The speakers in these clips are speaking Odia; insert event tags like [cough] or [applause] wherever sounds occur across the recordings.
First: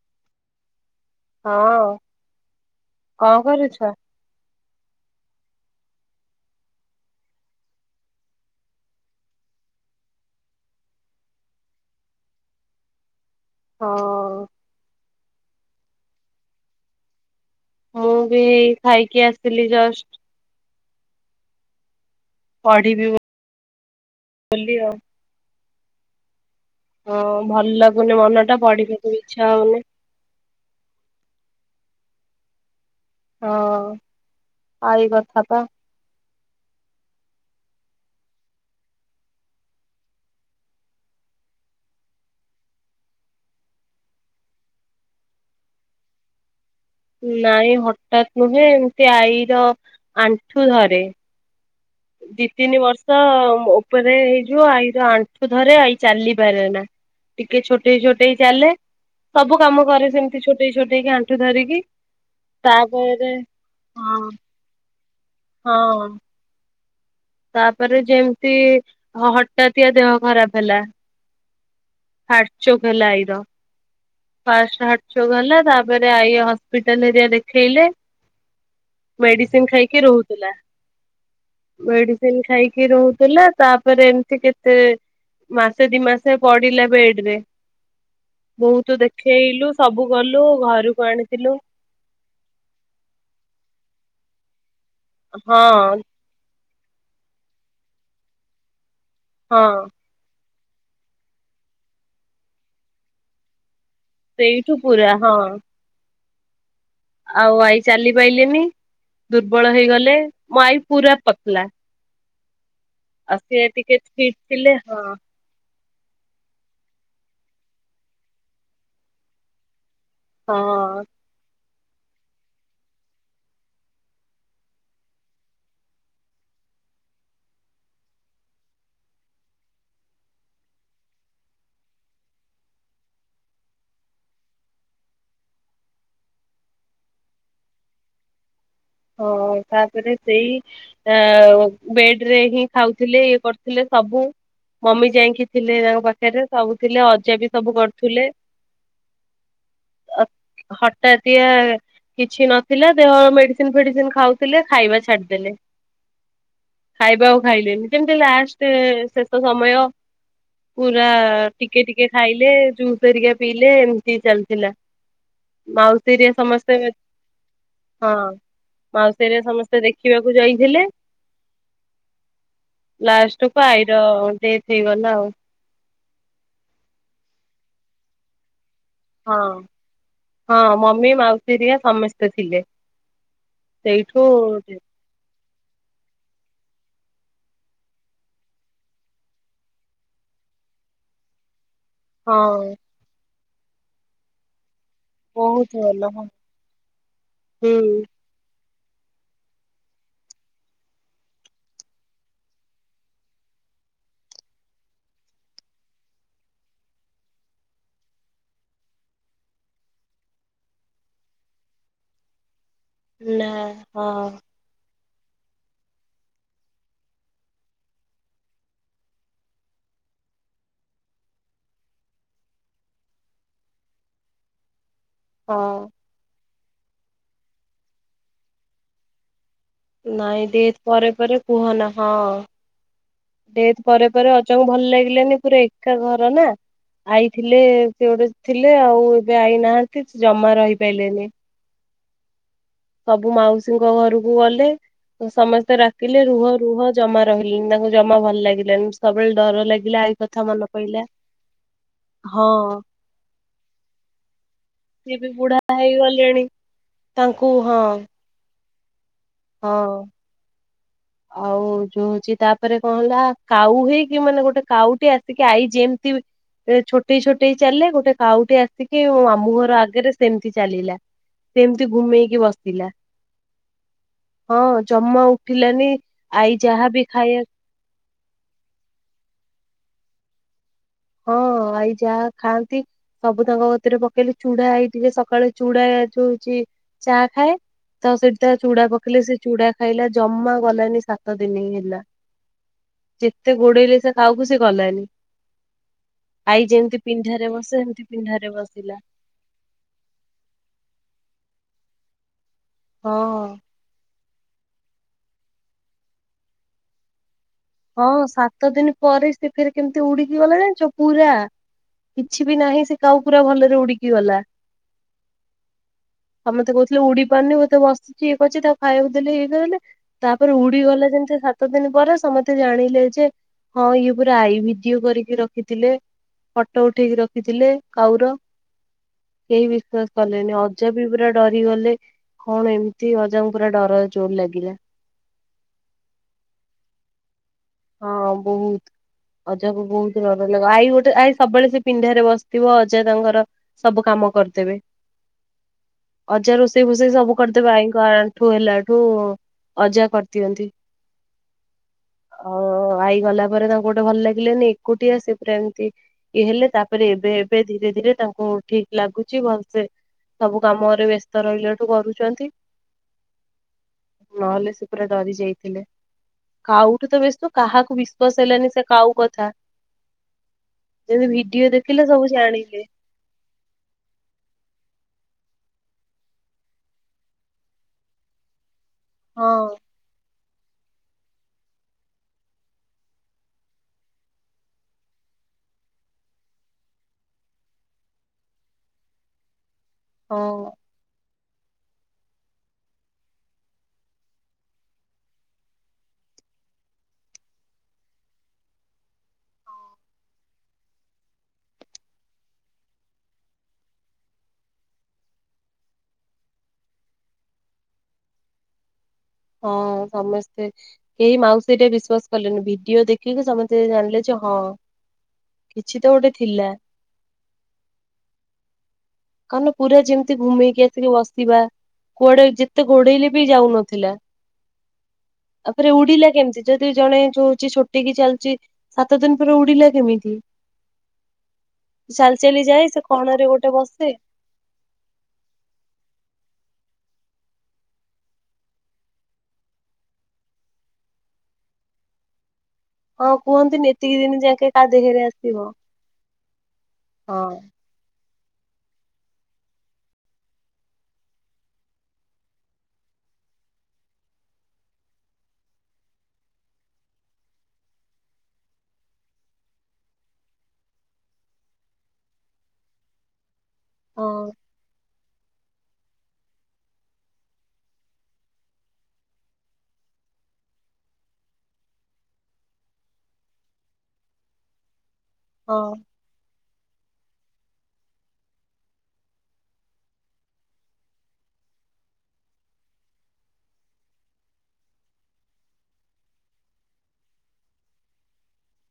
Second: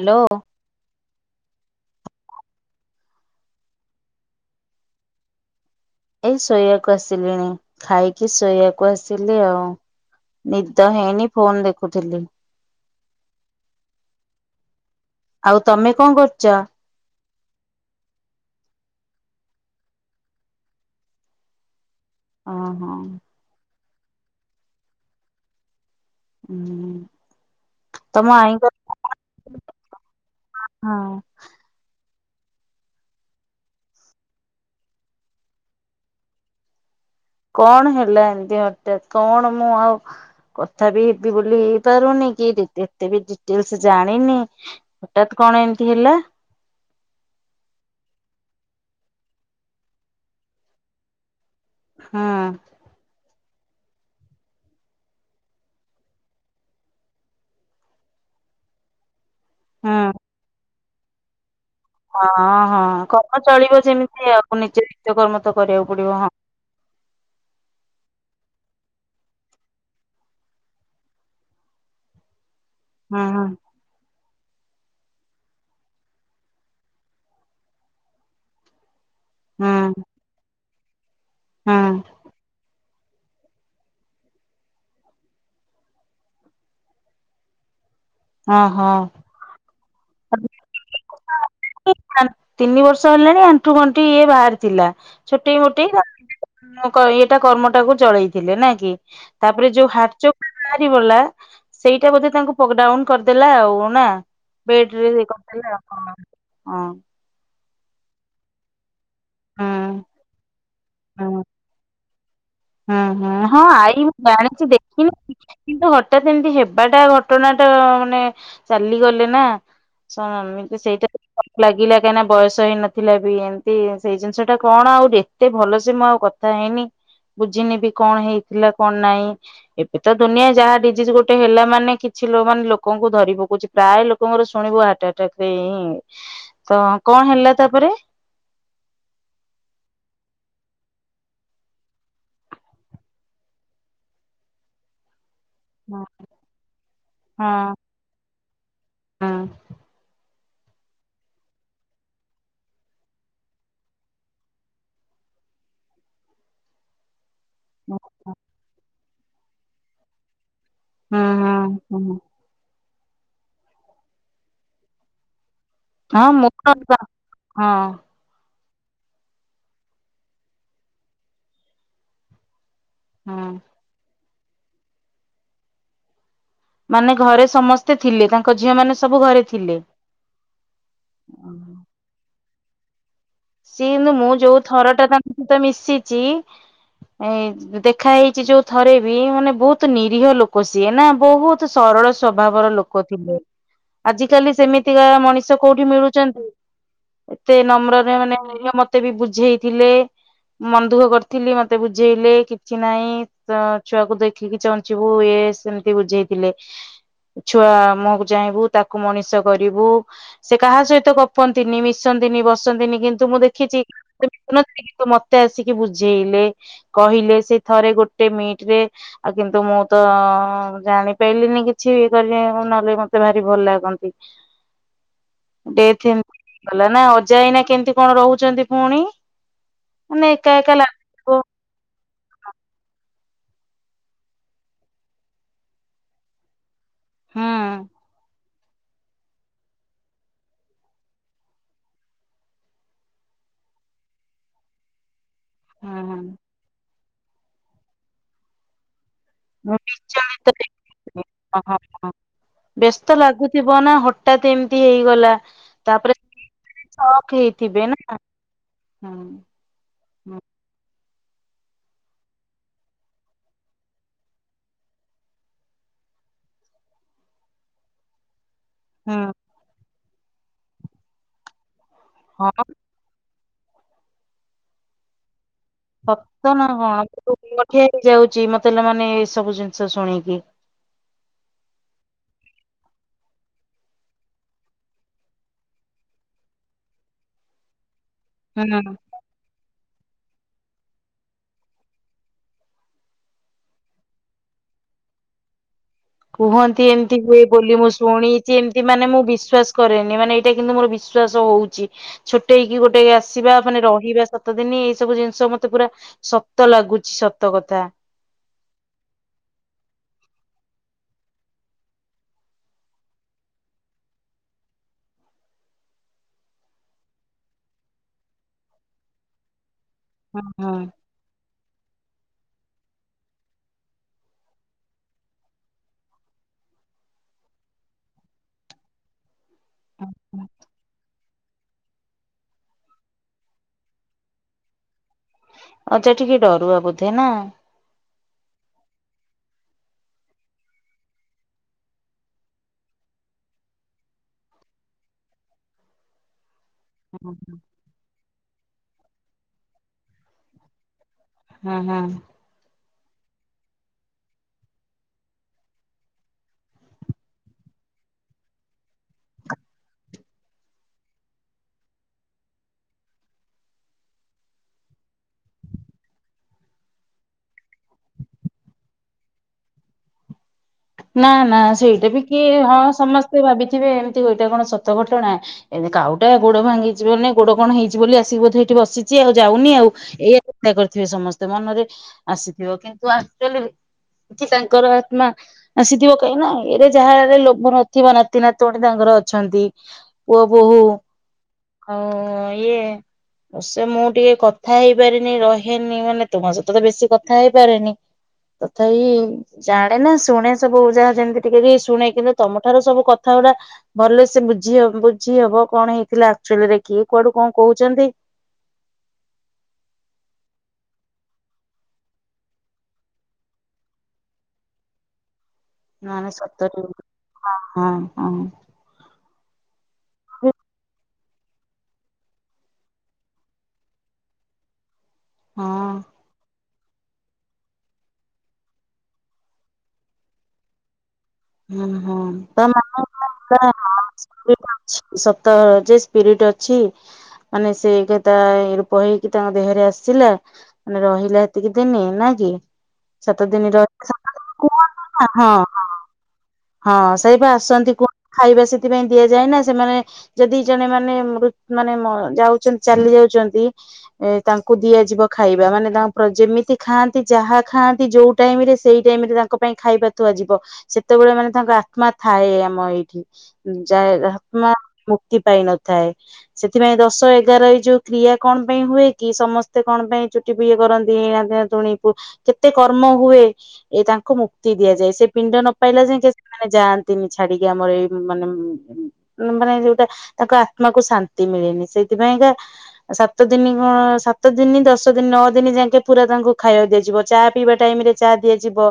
ହ୍ୟାଲୋ। ହଁ କଣ କରୁଛ? ଏଇ ଶୋଇବାକୁ ଆସିଲିଣି ଖାଇକି ଶୋଇବାକୁ ଆସିଲି ଆଉ। ନିଦ ହେଇନି ଫୋନ ଦେଖୁଥିଲି। ହଁ। ଆଉ ତମେ କଣ କରୁଛ? ମୁଁ ବି ଖାଇକି ଆସିଲି ଜଷ୍ଟ ଓହୋ ପଡ଼ିବି ବୋ ବୋଲି ଆଉ। ହୁଁ। ହଁ ଭଲ ଲାଗୁନି ତମ ମନ ଟା ଆଈଙ୍କ ପଢିବାକୁ ଇଚ୍ଛା ହଉନି। ହଁ। ହଁ ଆ ଏଇ କଥା ତ। କଣ ହେଲା ଏମିତି ହଟାତ୍ କଣ ମୁଁ ଆଉ କଥା ବି ହେବି ବୋଲି ହେଇପାରୁନି କି ଏତେ ବି ଡିଟେଲସ ଜାଣିନି। ହଠାତ୍ କଣ ଏମିତି ହେଲା। ନାଇଁ ହଠାତ ନୁହେଁ ଏମିତି ଆଈର ଆଣ୍ଠୁ ଧରେ। ହୁଁ ଦି ତିନି ବର୍ଷ ମୋ ଉପରେ ହେଇଯିବ ଆଇର ଆଣ୍ଠୁ ଧରେ ଆଇ ଚାଲିପାରେ ନା ଟିକେ ଛୋଟଇ ଛୋଟେଇ ଚାଲେ। ସବୁ କାମ ହୁଁ କରେ ସେମିତି ଛୋଟେଇ ଛୋଟେଇକି ଆଣ୍ଠୁ ଧରିକି। ହଁ ହଁ ତାପରେ କପ ଚଳିବ ହଁ ଯେମିତି ଆଉ ନିଜେ ନିଜ କର୍ମ ତ କରିବାକୁ ପଡିବ ହଁ। ତାପରେ ଯେମିତି ହଠାତିଆ ଦେହ ଖରାପ ହେଲା। ହାଟଚୋକ ହେଲା ହୁଁ ଆଇର। ହୁଁ ଫାଷ୍ଟ ହାଟଚୋକ ହେଲା ତାପରେ ଆଇ ହସ୍ପିଟାଲ ହେରିଆ ଦେଖେଇଲେ। ମେଡିସିନ ହୁଁ ଖାଇକି ରହୁଥିଲା। ହୁଁ ଟିକେ ରହୁଥିଲା ତାପରେ ଏମିତି କେତେ ମାସେ ଦି ମାସେ ପଡିିଲା ବେଡେରେ। ହଁ ବହୁତ ହଁ ଦେଖେଇଲୁ ସବୁ କଲୁ ଘରକୁ ଆଣିଥିଲୁ। ତିନି ବର୍ଷ ହେଲାଣି ଆଣ୍ଠୁ ଗଣ୍ଠି ଇଏ ବାହାରି ଥିଲା ଛୋଟେଇ ହଁ ମୋଟେଇ ମୋକ ଏଇଟା କର୍ମଟାକୁ ଚଳେଇଥିଲେ ନା କି ହଁ ତାପରେ ଯୋଉ ହାଟଚୋକ ବାହାରିପଡିଲା ସେଇଟା ବୋଧେ ତାଙ୍କୁ ପକଡାଉନ କରିଦେଲା ଆଉ ନା। ସେଇଠୁ ପୁରା ବେଡରେ ଇଏ ହଁ କରିଦଲେ ହଁ ହଁ। ଆଉ ଆଇ ଚାଲି ପାଇଲେନି ଦୁର୍ବଳ ହଁ ହେଇଗଲେ ମୋ ଆଈ ପୁରା ପତଲା। ହଁ ହଁ ଆଉ ହଁ ସିଏ ଟିକେ ଆଇ ମୁଁ ଫିଟ୍ ଜାଣିଛି ଥିଲେ ହଁ ଦେଖିନି କିନ୍ତୁ ହଠାତ୍ ଏମିତି ହେବାଟା ଘଟଣା ଟା ମାନେ ଚାଲିଗଲେ ନା। ଶୁଣ ଏମିତି ହଁ ସେଇଥିରେ ମତେ ମଲାଗିଲା କାହିଁକିନା ବୟସ ହେଇ ନଥିଲା ବି ଏମିତି ସେଇ ଜିନିଷ ଟା କଣ ଆଉ ଯେ ଏତେ ଭଲସେ ମୁଁ ଆଉ କଥା ହେଇନି। ବୁଝିନି ବି କଣ ହେଇଥିଲା କଣ ନାଇଁ ଏବେ ତ ଦୁନିଆ ଯାହା ଡିଜିଜ ଗୋଟେ ହେଲା ମାନେ କିଛି ଲ ମାନେ ଲୋକଙ୍କୁ ଧରି ପକଉଛି। ପ୍ରାୟ ଲୋକଙ୍କର ଶୁଣିବୁ ହାର୍ଟ ଆଟାକରେ [unintelligible] ତ କଣ ହେଲା ତାପରେ? ହଁ ତାପରେ ସେଇ ଆ ବେଡ ରେ ହିଁ ଖାଉଥିଲେ ଇଏ କରୁଥିଲେ ସବୁ ମମି ଯାଇକି ଥିଲେ ହଁ ତାଙ୍କ ପାଖରେ ସବୁ ଥିଲେ ଅଜା ବି ସବୁ କରୁଥିଲେ। ହଁ। ହଠାତିଆ କିଛି ନଥିଲା ଦେହ ମେଡି [unintelligible] ଖାଉଥିଲେ ଖାଇବା ଛାଡିଦେଲେ ଖାଇବା ଆଉ ଖାଇଲେନି ଯେମିତି ଲାଷ୍ଟ ଶେଷ ସମୟ ପୁରା ହୁଁ ଟିକେ ଟିକେ ହୁଁ ଖାଇଲେ ଜୁସ ହରିକା ପିଇଲେ ଏମିତି ଚାଲିଥିଲା। ମାଉସୀ ହଁ ହରିଆ ସମସ୍ତେ ହଁ। ମୁଁ ହଁ ମାଉସୀରେ ସମସ୍ତେ ଦେଖିବାକୁ ଯାଇଥିଲେ। ହଁ ଲାଷ୍ଟକୁ ଆଇର ଡେଥ ହେଇଗଲା ଆଉ। ମାନେ ଘରେ ସମସ୍ତେ ଥିଲେ ତାଙ୍କ ଝିଅ ମାନେ ସବୁ ଘରେ ହଁ। ଥିଲେ? ହଁ ମମି ମାଉସୀ ହରିଆ ସମସ୍ତେ ଥିଲେ। ସିଏ ନୁ ସେଇଠୁ ମୁଁ ଯୋଉ ଥରଟା ତାଙ୍କ ସହିତ ମିଶିଛି ଏ ଦେଖା ହେଇଛି ଯୋଉ ଥରେ ବି ମାନେ ବହୁତ ନିରୀହ ଲୋକ ସିଏ ନା ବହୁତ ସରଳ ସ୍ୱଭାବର ହଁ। ଲୋକ ଥିଲେ। ଆଜିକାଲି ସେମିତି ତିକା ମଣିଷ ବହୁତ କୋଉଠି ଭଲ ହଁ। ମିଳୁଛନ୍ତି। ଏତେ ନମ୍ର ହୁଁ ମାନେ ମତେ ବି ବୁଝେଇଥିଲେ ମନ ଦୁଃଖ କରିଥିଲି ମତେ ବୁଝେଇଲେ କିଛି ନାହିଁ ତ ଛୁଆକୁ ଦେଖିକି ଚଞ୍ଚିବୁ ଇଏ ସେମତି ବୁଝେଇଥିଲେ। ଛୁଆ ମୁହଁକୁ ଚାହିଁବୁ ତାକୁ ମଣିଷ କରିବୁ ସେ କାହା ସହିତ ଗପନ୍ତିନି ମିଶନ୍ତିନି ବସନ୍ତିନି କିନ୍ତୁ ମୁଁ ନା ଦେଖିଛି ହଁ [unintelligible] କି ମତେ ଆସିକି ବୁଝେଇଲେ କହିଲେ ସେଇ ଥରେ ଗୋଟେ ମିଟ ରେ ଆଉ କିନ୍ତୁ ମୁଁ ତ ଜାଣିପାରିଲିନି କିଛି ଇଏ କରିଲିନି ନହଲେ ମତେ ଭାରି ଭଲ ଲାଗନ୍ତି। ହଁ ଡେଥ ଏମିତି ହେଇ ଗଲା ନା ଅଜା ଏଇନା କେମତି କଣ ରହୁଛନ୍ତି ପୁଣି? ମାନେ ନାଇଁ ଏକା ଏକା ଡେଥ ପରେ ପରେ ଲାଗୁଥିବ [unintelligible] ଡେଥେ ପରେ ପରେ ଅଜା ଙ୍କୁ ଭଲ ଲାଗିଲାନି ପୁରା ଏକା ଘର ନା ଆଇ ହୁଁ ଥିଲେ ସେ ଗୋଟେ ଥିଲେ ଆଉ ଏବେ ଆଇ ନାହାନ୍ତି ସେ ଜମା ରହିପାରିଲନି। ସବୁ ମାଉସୀଙ୍କ ଘରକୁ ଗଲେ। ସମସ୍ତେ ହୁଁ ହୁଁ ଡାକିଲେ ରୁହ ରୁହ ଜମା ରହିଲେନି ତାଙ୍କୁ ଜମା ଭଲ ଲାଗିଲାନି। ସବୁବେଳେ ଡର ମୁଁ ଲାଗିଲା ଆଇ ବିଚଳିତ କଥା ମନେ ପଇଲା। [unintelligible] ହଁ ବ୍ୟସ୍ତ ଲାଗୁଥିବ ନା ହଠାତ୍ ଏମିତି ସିଏ ବି ହେଇଗଲା। ବୁଢା ତାପରେ ହେଇଗଲେଣି। ସକ୍ ତାଙ୍କୁ ହଁ ହେଇଥିବେ ନା। ହଁ ହୁଁ ଆଉ ଯୋଉ ହଉଛି ତାପରେ କଣ ହେଲା କାଉ ହେଇକି ମାନେ ଗୋଟେ କାଉଟେ ଆସିକି ଆଈ ଯେମିତି ସେ ଛୋଟେଇ ଛୋଟେଇ ଚାଲେ ଗୋଟେ କାଉଟେ ଆସି କି ହୁଁ ମୋ ମାମୁଁ ଘର ଆଗରେ ସେମିତି ଚାଲିଲା ସେମିତି ଘୁମେଇକି ହଁ ବସିଲା ହଁ ଜମା ଉଠିଲାନି ଆଇ ଯାହା ବି ଖାଇବା କିଏ ଯାଉଛି ମତେ ହେଲେ ମାନେ ଏ ସବୁ ଜିନିଷ ଶୁଣିକି ହଁ ଆଇ ଯାହା ଖାଆନ୍ତି ସବୁ ତାଙ୍କ କତିରେ ପକେଇଲେ ଚୁଡା ହେଇଥି ସକାଳେ ଚୁଡା ଦଉଛି ଚା ଖାଏ ତ ସେଇଠି ତା ଚୁଡା ହୁଁ ପକେଇଲେ ସେ ଚୁଡା ଖାଇଲା ଜମା ଗଲାନି ସାତ ଦିନି ହେଲା ଯେତେ ଗୋଡେଇଲେ ସେ କାଉକୁ ସେ ଗଲାନି। ଆଈ କୁହନ୍ତି ଯେମିତି ଏମିତି ହୁଏ ପିଣ୍ଢାରେ ବସେ ବୋଲି ମୁଁ ସେମିତି ପିଣ୍ଢାରେ ଶୁଣିଛି ଏମିତି ବସିଲା ମାନେ ମୁଁ ବିଶ୍ଵାସ କରେନି ମାନେ ଏଇଟା କିନ୍ତୁ ମୋର ବିଶ୍ୱାସ ହଉଛି ଛୋଟେଇକି ଗୋଟେ ଆସିବା ହଁ। ମାନେ ରହିବା। ସାତ ଦିନ ଏଇ ସବୁ ଜିନିଷ ମତେ ପୁରା ସତ ଲାଗୁଛି ସତ କଥା। ହଁ ସାତ ଦିନ ପରେ ସେ ଫେରେ କେମିତି ଉଡିକି ଗଲା ଜାଣିଛ ପୁରା କିଛି ବି ନାହିଁ ସେ କାଉ ପୁରା ଭଲରେ ଉଡିକି ଗଲା। ଆଉ ମତେ କହୁଥିଲେ ଉଡି ପାରୁନି ମୁଁ ତ ବସିଛି ଇଏ କରୁଛି ତାକୁ ଖାଇବାକୁ ଦେଲେ ହେଲେ ହୁଁ ତାପରେ ଉଡି ଗଲେ ଯେମିତି ସାତ ଦିନ ପରେ ସମ ତେ ଜାଣିଲେ ଯେ ହଁ ଇଏ ପୁରା ଆଇ ଭିଡିଓ କରିକି ରଖିଥିଲେ। ଫଟୋ ଉଠେଇକି ରଖିଥିଲେ କାଉର। କେହି ବିଶ୍ଵାସ ହୁଁ କଲେନି ଅଜା ବି ପୁରା ଡରିଗଲେ। କଣ ଏମିତି ଅଜାଙ୍କୁ ପୁରା ଡରରେ ଜୋର ଲାଗିଲା। ଅଜା ଟିକେ ଡରୁଆ ବୋଧେ ନା? ହଁ ବହୁତ। ଅଜା କୁ ବହୁତ ଡର ଲାଗ ଆଈ ଗୋଟେ ଆଇ ସବୁବେଳେ ସେ ପିଣ୍ଡାରେ ବସିଥିବ ଅଜା ତାଙ୍କର ସବୁ କାମ କରିଦେବେ ଅଜା ରୋଷେଇ ଫୋଷେଇ ହୁଁ ସବୁ କରିଦେବେ ଆଇ ଠୁ ଆଣ୍ଠୁ ହେଲା ଠୁ ଅଜା କରିଦିଅନ୍ତି। ହୁଁ ହୁଁ ଆଉ ଆଇ ଗଲା ପରେ ତାଙ୍କୁ ଗୋଟେ ଭଲ ଲାଗିଲାନି ଏକୁଟିିଆ ସେ ପୁରା ଏମିତି ଇଏ ହେଲେ ତାପରେ ଏବେ ଏବେ ଧୀରେ ଧୀରେ ତାଙ୍କୁ ଠିକ ଲାଗୁଛି ଭଲସେ ସବୁ କାମରେ ବ୍ୟସ୍ତ ରହିଲାଠୁ କରୁଛନ୍ତି। ନହେଲେ ସେ ପୁରା ଡରି ଯାଇଥିଲେ କାଉ ଠୁ ତ ବସ୍ତୁ କାହାକୁ ବିଶ୍ୱାସ ହେଲାନି ସେ କାଉ କଥା। ଯେମିତି ନା ନା ଭିଡିଓ ଦେଖିଲେ ସେଇଟା ବି ସବୁ କିଏ ଜାଣିଲେ ହଁ ସମସ୍ତେ ଭାବିଥିବେ ଏମିତି ଏଇଟା କଣ ସତ ଘଟଣା? ଏବେ କାଉଟା ଗୋଡ ଭାଙ୍ଗିଛି ମାନେ ଗୋଡ କଣ ହେଇଛି ବୋଲି ଆସିକି ବୋଧେ ଏଇଠି ବସିଛି ଆଉ ହଁ ଯାଉନି ଆଉ ଏଇ ଚୋ କରିଥିବେ ସମସ୍ତେ ମନରେ ଆସିଥିବ କିନ୍ତୁ ଆକଚୁଆଲି ସେ ତାଙ୍କର ଆତ୍ମା ଆସିଥିବ କାହିଁକି ନା ଏରା ଯାହାହେଲେ ନଥିବ ନାତି, ନାତୁଣୀ ତାଙ୍କର ଅଛନ୍ତି। ପୁଅ, ହଁ। ବୋହୁ ଆଉ ଇଏ ସେ ମୁଁ ଟିକେ କଥା ହେଇପାରିନି ରହେନି ମାନେ ତୁମ ସହିତ ତ ବେଶୀ କଥା ହେଇପାରେନି। ତଥାପି ଜାଣେ ନା ଶୁଣେ। ସବୁ ଯାହା ଯେମିତି ଟିକେ ଟିକେ ଶୁଣେ କିନ୍ତୁ ତମ ଠାରୁ ସବୁ କଥା ଗୁଡା ଭଲ ସେ ବୁଝି ବୁଝି ହବ କଣ ହେଇଥିଲା ଆକ୍ଚୁଆଲିରେ କିଏ କୁଆଡୁ କଣ କହୁଛନ୍ତି। ହଁ ସମସ୍ତେ କେହି ମାଉସୀଟା ବିଶ୍ୱାସ କଲେନି ଭିଡିଓ ଦେଖିକି ସମସ୍ତେ ଜାଣିଲେ ଯେ ହଁ। କିଛି ତ ଗୋଟେ ଥିଲା। ହଁ ହଁ ହଁ। କାନ ପୁରା ଯେମିତି ଘୁମେଇକି ଆସିକି ବସିବା। କୁଆଡେ ଯେତେ ଗୋଡ଼େଇଲେ ବି ହଁ ଯାଉନଥିଲାତାପରେ ଉଡିଲା କେମିତି? ଯଦି ଜଣେ ଯଉଛି ଛୋଟେଇ କିି ଚାଲିଚି। ସାତ ଦିନି ପରେ ଉଡିଲା କେମିତି? ହୁଁ ହୁଁ ଚାଲି ଚାଲି ଯାଏ ସେ କଣ ରେ ଗୋଟେ ବସେ। ସପ୍ତାହର ଯେ ସ୍ପିରିଟ୍ ଅଛି। ମାନେ ସେ ଏଗେତା ଏ ରୂପ ହେଇକି ତାଙ୍କ ଦେହରେ ଆସିଥିଲା। ମାନେ ରହିଲା ଏତିକି ଦିନି ନା କି। ହଁ ସାତ ଦିନି ର କୁହନ୍ତିନି ଏତିକି ଦିନ ଯାକେ କାଦେହରେ [unintelligible] ଆସିବ ହଁ। ହଁ ସେହିପା ଆସୁଛନ୍ତି କୁ ଖାଇବା ସେଥିପାଇଁ ଦିଆଯାଏ ନା ସେମାନେ ଯଦି ଜଣେ ମାନେ ମୃତୁ ମାନେ ମ ଯାଉଛନ୍ତି ଚାଲି ଯାଉଛନ୍ତି ଏ ତାଙ୍କୁ ଦିଆଯିବ ଖାଇବା ମାନେ ତାଙ୍କ ଯେମିତି ଖାଆନ୍ତି ଯାହା ଖାଆନ୍ତି ଯୋଉ ଟାଇମିରେ ସେଇ ଟାଇମି ରେ ତାଙ୍କ ପାଇଁ ଖାଇବା ତୁଆଯିବ। ସେତେବେଳେ ମାନେ ତାଙ୍କ ଆତ୍ମା ଥାଏଏ ଆମ ଏଇଠି। ଯାଏ ହଁ ଆତ୍ମା ମୁକ୍ତି ପାଇନ ଥାଏ। ସେଥିପାଇଁ ଦଶ ଏଗାର ଏଇ ଯୋଉ କ୍ରିୟା କଣ ପାଇଁ ହୁଏ କି ସମସ୍ତେ କଣ ପାଇଁ ଚୁଟି ବି ଇଏ କରନ୍ତି ଏଆଦେତେ ତୃଣି କୁ। କେତେ କର୍ମ ହୁଏ। ଏ ତାଙ୍କୁ ମୁକ୍ତି ଦିଆଯାଏ ସେ ପିଣ୍ଡ ନ ହଁ ପାଇଲା ଯାକେ ମାନେ ଯାଆନ୍ତିନି ଛାଡିକି ଆମର ଏଇ ମାନେ ଉଁ ଉଁ ମାନେ ମାନେ ଯୋଉଟା ତାଙ୍କ ଆତ୍ମାକୁ ଶାନ୍ତି ମିଳେନି ସେଥିପାଇଁକା ସାତ ଦିନ କଣ ସାତ ଦିନ ଦଶ ଦିନ ନଅ ଦିନ ଯାକେ ପୁରା ତାଙ୍କୁ ଖାଇବାକୁ ଦିଆଯିବ ଚା ପିଇବା ଟାଇମି ରେ ଚା ଦିଆଯିବ।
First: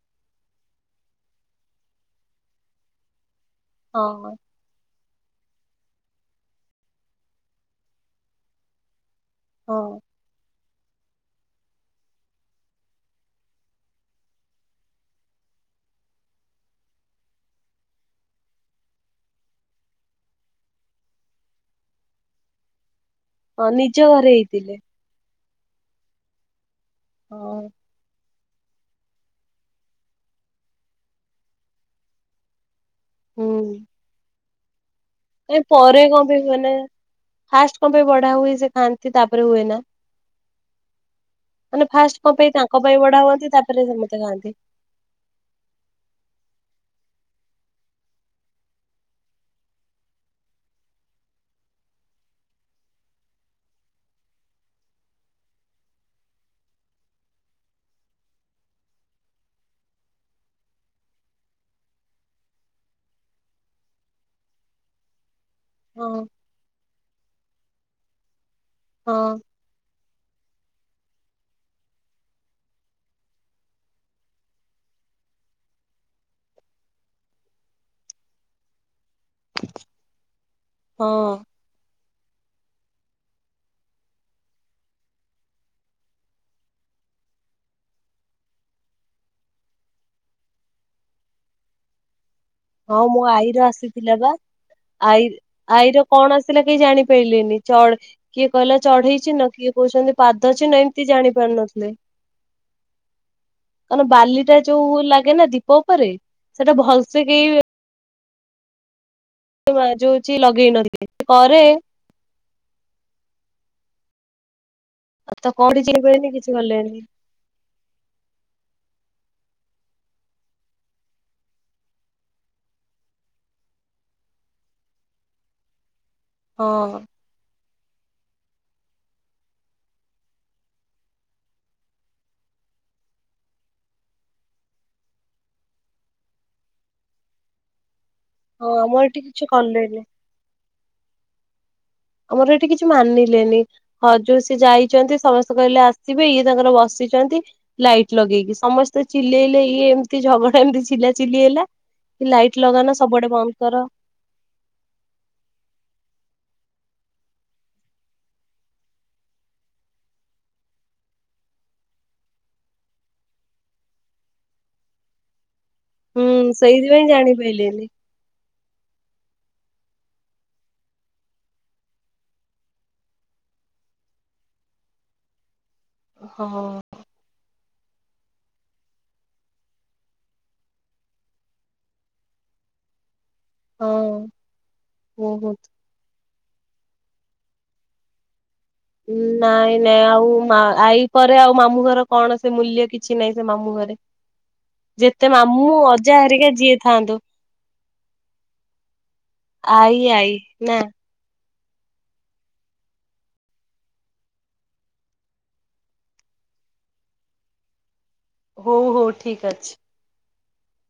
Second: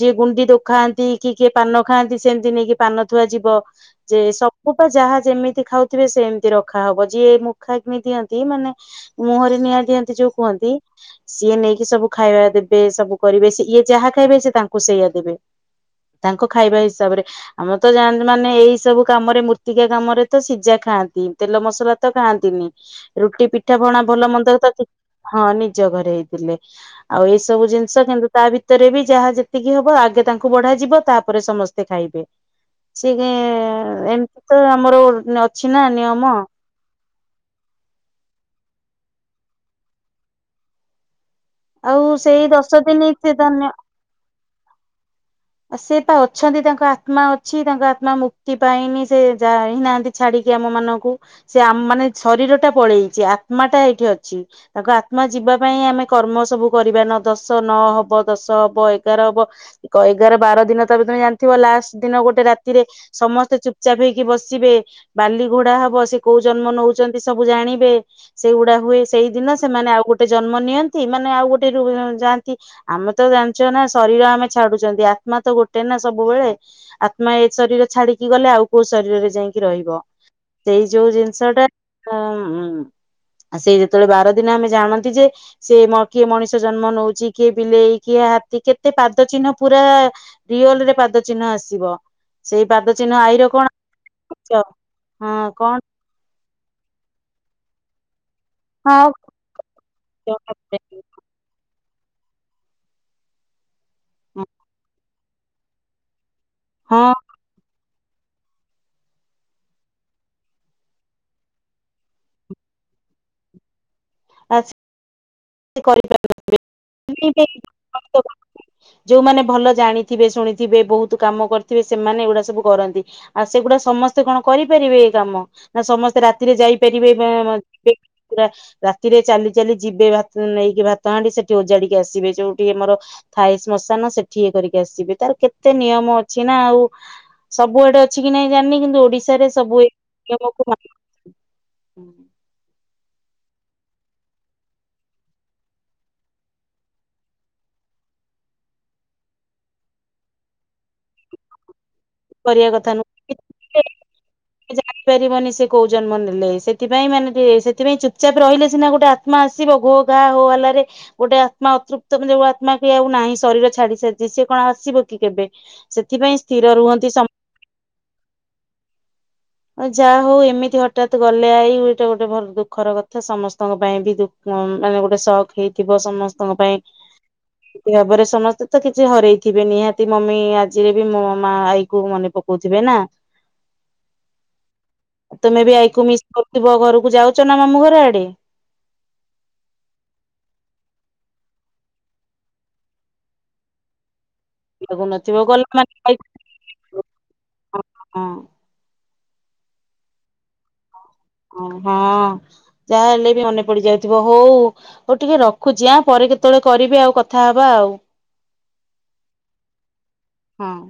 ଯିଏ ଗୁଣ୍ଡି ଦୋ ଖାଆନ୍ତି କିଏ କିଏ ପାନ ଖାଆନ୍ତି ସେମିତି ନେଇକି ପାନ ଥୁଆ ଯିବ। ଯେ ହଁ ସବୁ ସବୁ ପା ଯାହା ଯେମିତି ଖାଉଥିବେ ସେମିତି ରଖାହବ ଯିଏ ମୁଖଗ୍ନୀ ଦିଅନ୍ତି ମାନେ ମୁହଁରେ ନିଆଁ ହଁ ଦିଅନ୍ତି ଯୋଉ କୁହନ୍ତି ସିଏ ନେଇକି ସବୁ ଖାଇବା ଦେବେ ସବୁ କରିବେ ସେ ଇଏ ଯାହା ଖାଇବେ ସେ ତାଙ୍କୁ ସେଇଆ ଦେବେ। ତାଙ୍କୁ ଖାଇବା ହିସାବରେ। ଆମର ତ ଯାଆନ୍ତି ମାନେ ଏଇ ସବୁ କାମରେ ମୃତ୍ତିକା କାମରେ ତ ସିଝା ଖାଆନ୍ତି ତେଲ ମସଲା ତ ଖାଆନ୍ତିନି। ରୁଟି, ହଁ ପିଠା ନିଜ ଭଣା, ଭଲ ଘରେ ମନ୍ଦର ତ ହେଇଥିଲେ ହଁ ନିଜ ଘରେ ହେଇଥିଲେ। ଆଉ ଏଇ ସବୁ ହଁ ଜିନିଷ କିନ୍ତୁ ତା ଭିତରେ ବି ଯାହା ଯେତିକି ହବ ଆଗେ ତାଙ୍କୁ ବଢ଼ା ଯିବ ତାପରେ ସମସ୍ତେ ଖାଇବେ। ସେକେ ହୁଁ ଏମିତି ତ ଆମର କାଇଁ ଅଛି ନା ପରେ କ ନିୟମ। ପାଇଁ ହୁଏ ନା। ଫାଷ୍ଟ କ ପାଇଁ ବଢା ହୁଏ ସେ ଖାଆନ୍ତି ତାପରେ ହୁଏ ନା? ମାନେ ଆଉ ଫାଷ୍ଟ କ ସେଇ ପାଇଁ ତାଙ୍କ ଦଶ ପାଇଁ ଦିନ ବଢା ସେ ହୁଅନ୍ତି ଧନ୍ୟ ତାପରେ ସମସ୍ତେ ଖାଆନ୍ତି? ସେ ତା ଅଛନ୍ତି ତାଙ୍କ ଆତ୍ମା ଅଛି ତାଙ୍କ ଆତ୍ମା ମୁକ୍ତି ପାଇନି ସେ ଯାଇ ନାହାନ୍ତି। ଛାଡିକି ଆମ ମାନଙ୍କୁ। ସେ ଆମ୍ ମାନେ ଶରୀର ଟା ପଳେଇଛି ଆତ୍ମା ଟା ଏଇଠି ଅଛି। ତାଙ୍କ ଆତ୍ମା ଯିବା ପାଇଁ ଆମେ କର୍ମ ସବୁ କରିବା ନଅ ଦଶ ନଅ ହବ ଦଶ ହବ ଏଗାର ହବ କ ଏଗାର ବାର ଦିନ ତା ତମେ ଜାଣିଥିବ ଲାଷ୍ଟ ଦିନ ଗୋଟେ ରାତିରେ ସମସ୍ତେ ଚୁପୁଚାପ ହେଇକି ବସିବେ। ବାଲି ଗୋଡ଼ା ହବ ହଁ ସେ କୋଉ ଜନ୍ମ ନଉଛନ୍ତି ସବୁ ଜାଣିବେ। ସେଗୁଡା ହୁଏ ହଁ ସେଇ ଦିନ ସେ ସେମାନେ ଆଉ ଗୋଟେ ଜନ୍ମ ନିଅନ୍ତି ମାନେ ଆଉ ଗୋଟେ ରୁ ଯାଆନ୍ତି ଆମେ ତ ଜାଣିଚ ନା ଶରୀର ଆମେ ଛାଡୁଛନ୍ତି ଆତ୍ମା ତ ଗୋଟେ ନା ସବୁବେଳେ। ଆତ୍ମା ଏ ଶରୀର ଛାଡିକି ଗଲେ ଆଉ କୋଉ ଶରୀରରେ ଯାଇକି ରହିବ। ସେଇ ହଁ। ଯୋଉ ଜିନିଷ ଟା ତ ଉଁ। ସେଇ ଯେତେବେଳେ ବାର ଦିନ ଆମେ ଜାଣନ୍ତି ଯେ ସେ ମ କିଏ ମଣିଷ ଜନ୍ମ ନଉଛି କିଏ ବିଲେଇ କିଏ ହାତୀ କେତେ ପାଦ ଚିହ୍ନ ପୁରା ରିଅଲ୍ ରେ ପାଦ ଚିହ୍ନ ଆସିବ। ସେଇ ପାଦ ହଁ ଚିହ୍ନ ମୋ ଆଇର ଆଈର କଣ ଆସିଥିଲା ବା ହଁ ଆଈ କଣ [unintelligible] ଆଈର କଣ ଆସିଲା କେହି ଜାଣିପାରିଲେନି ଚଢ କିଏ କହିଲା ଚଢେଇଛି ଚିହ୍ନ କିଏ କହୁଛନ୍ତି ହଁ ପାଦ ଚିହ୍ନ ଏମିତି ତି ଜାଣି ପାରୁ ନଥିଲେ କାରଣ ବାଲିଟା ଯୋଉ ଲାଗେ ନା ଦୀ ଦୀପ ଉପରେ ସେଟା ଭଲସେ କେହି ସେ ମା ଯଉ ହଉଛି ଲଗେଇ ନାହାନ୍ତି ସେ କରେ [unintelligible] ତ କଣ ଚିହ୍ନି ପାରିଲେନି କିଛି କଲେନି [unintelligible] ଯୋଉମାନେ ଭଲ ଜାଣିଥିବେ ଶୁଣିଥିବେ ବହୁତ୍ କାମ କରିଥିବେ ସେମାନେ ଏଗୁଡା ସବୁ କରନ୍ତି। ଆଉ ସେଗୁଡା ସମସ୍ତେ କଣ କରିପାରିବେ ଏଇ କାମ ନା ସମସ୍ତେ ରାତି ରାତି ରେ ହଁ ଯାଇପାରିବେ ବା ପୁରା ରାତିରେ ଚାଲି ଚାଲି ଯିବେ ବା [unintelligible] ନେଇକି ଭାତ ହାଣ୍ଡି ସେଠି ଓଜାଡିକି ଆସିବେ ଯୋଉଠି ଆମର ଥାଏ ଶ୍ମଶାନ ସେଠି ଇଏ କରିକି ଆସିବେ ତାର କେତେ ନିୟମ ଅଛି ନା ଆଉ ସବୁଆଡେ ଅଛି କି ନାହିଁ ହଁ ଜାଣିନି କିନ୍ତୁ ଆମର ଏଠି କିଛି ଓଡିଶାରେ ସବୁ ଏଇ କଲେନି। ନିୟମ କୁ [unintelligible] ଆମର ଏଠି କିଛି ମାନିଲେନି। ହ ଜଉ ସିଏ ଯାଇଛନ୍ତି ସମସ୍ତେ କହିଲେ ଆସିବେ ଇଏ ତାଙ୍କର ବସିଛନ୍ତି। ଲାଇଟ୍ ଲଗେଇକି ସମସ୍ତେ ଚିଲେଇଲେ ଇଏ ଏମିତି ଝଗଡା ଏମତି ଚିଲା ଚିଲି ହେଲା କି ଲାଇଟ୍ କରିବା ଲଗାନା ସବୁଆଡେ ବନ୍ଦ କର। ସେ ଜାଇପାରିବନି ସେ କୋଉ ଜନ୍ମ ନେଲେ ସେଥିାଇଁ ମାନେ ସେଥିପାଇଁ ଚୁପଚାପ ରହିଲେ ସିନା ଗୋଟେ ଆ ଆତ୍ମା ଆସିବ ଘୋ ଘା ହୋ ହାଲାରେ ଗୋଟେ ଆତ୍ମା ଅତୃପ୍ତ ମାନେ ଯୋଉ ଆତ୍ମା କି ଆଉ ନାହିଁ ଶରୀର ଛାଡି ସାରିଛି ସିଏ କଣ ଆସିବ କି କେବେ ସେଥିପାଇଁ ସ୍ଥିର ରୁହନ୍ତି ସମ ଚୁପ୍ ହେଲେନି [unintelligible] ଆଉ ଯାହା ହଉ ଏମିତି ହଠାତ୍ ଗଲେ ଆଇ ଗୋଟେ ଭଲ ଦୁଃଖର କଥା ସମସ୍ତଙ୍କ ପାଇଁ ବି ଦୁ ହଁ ମାନେ ଗୋଟେ ସକ୍ ହେଇଥିବ ସମସ୍ତଙ୍କ ହଁ। ପାଇଁ [inaudible] ଭାବରେ ସମସ୍ତେ ତ କିଛି ହରେଇଥିବେ ନିହାତି ମମି ଆଜିରେ ବି ମୋ ମା ଆଈ କୁ ମନେ ପକଉଥିବେ ନା ହଁ। ବହୁତ। ତମେ ବି ଆଇ କୁ ମିସ୍ କରୁଥିବ ଘରକୁ ଯାଉଛ ନା ମାମୁଁ ଘର ଆଡେ? ନାଇଁ ନାଇଁ ଆଉ ମା ଆଇ ପରେ ଆଉ ମାମୁଁ ଘର କଣ ସେ ମୂଲ୍ୟ କିଛି ନାହିଁ ସେ ମାମୁଁ ଘରେ। ଯେତେ ଲାଗୁନଥିବ ଗଲା ମାମୁଁ ଅଜା ହରିକା ଯିଏ ଥାଆନ୍ତୁ। ହ, ହ, ହଁ। ଆଇ ଆଇ ନା। ଓ ହଁ ଯାହାହେଲେ ବି ମନେ ପଡି ଯାଉଥିବ ହଉ ହଉ ଟିକେ ରଖୁଛି ଆ ପରେ କେତେବେଳେ କରିବି ଆଉ କଥା ହବା ଆଉ। ହଉ ହଉ ଠିକ୍ ଅଛି। ହଁ।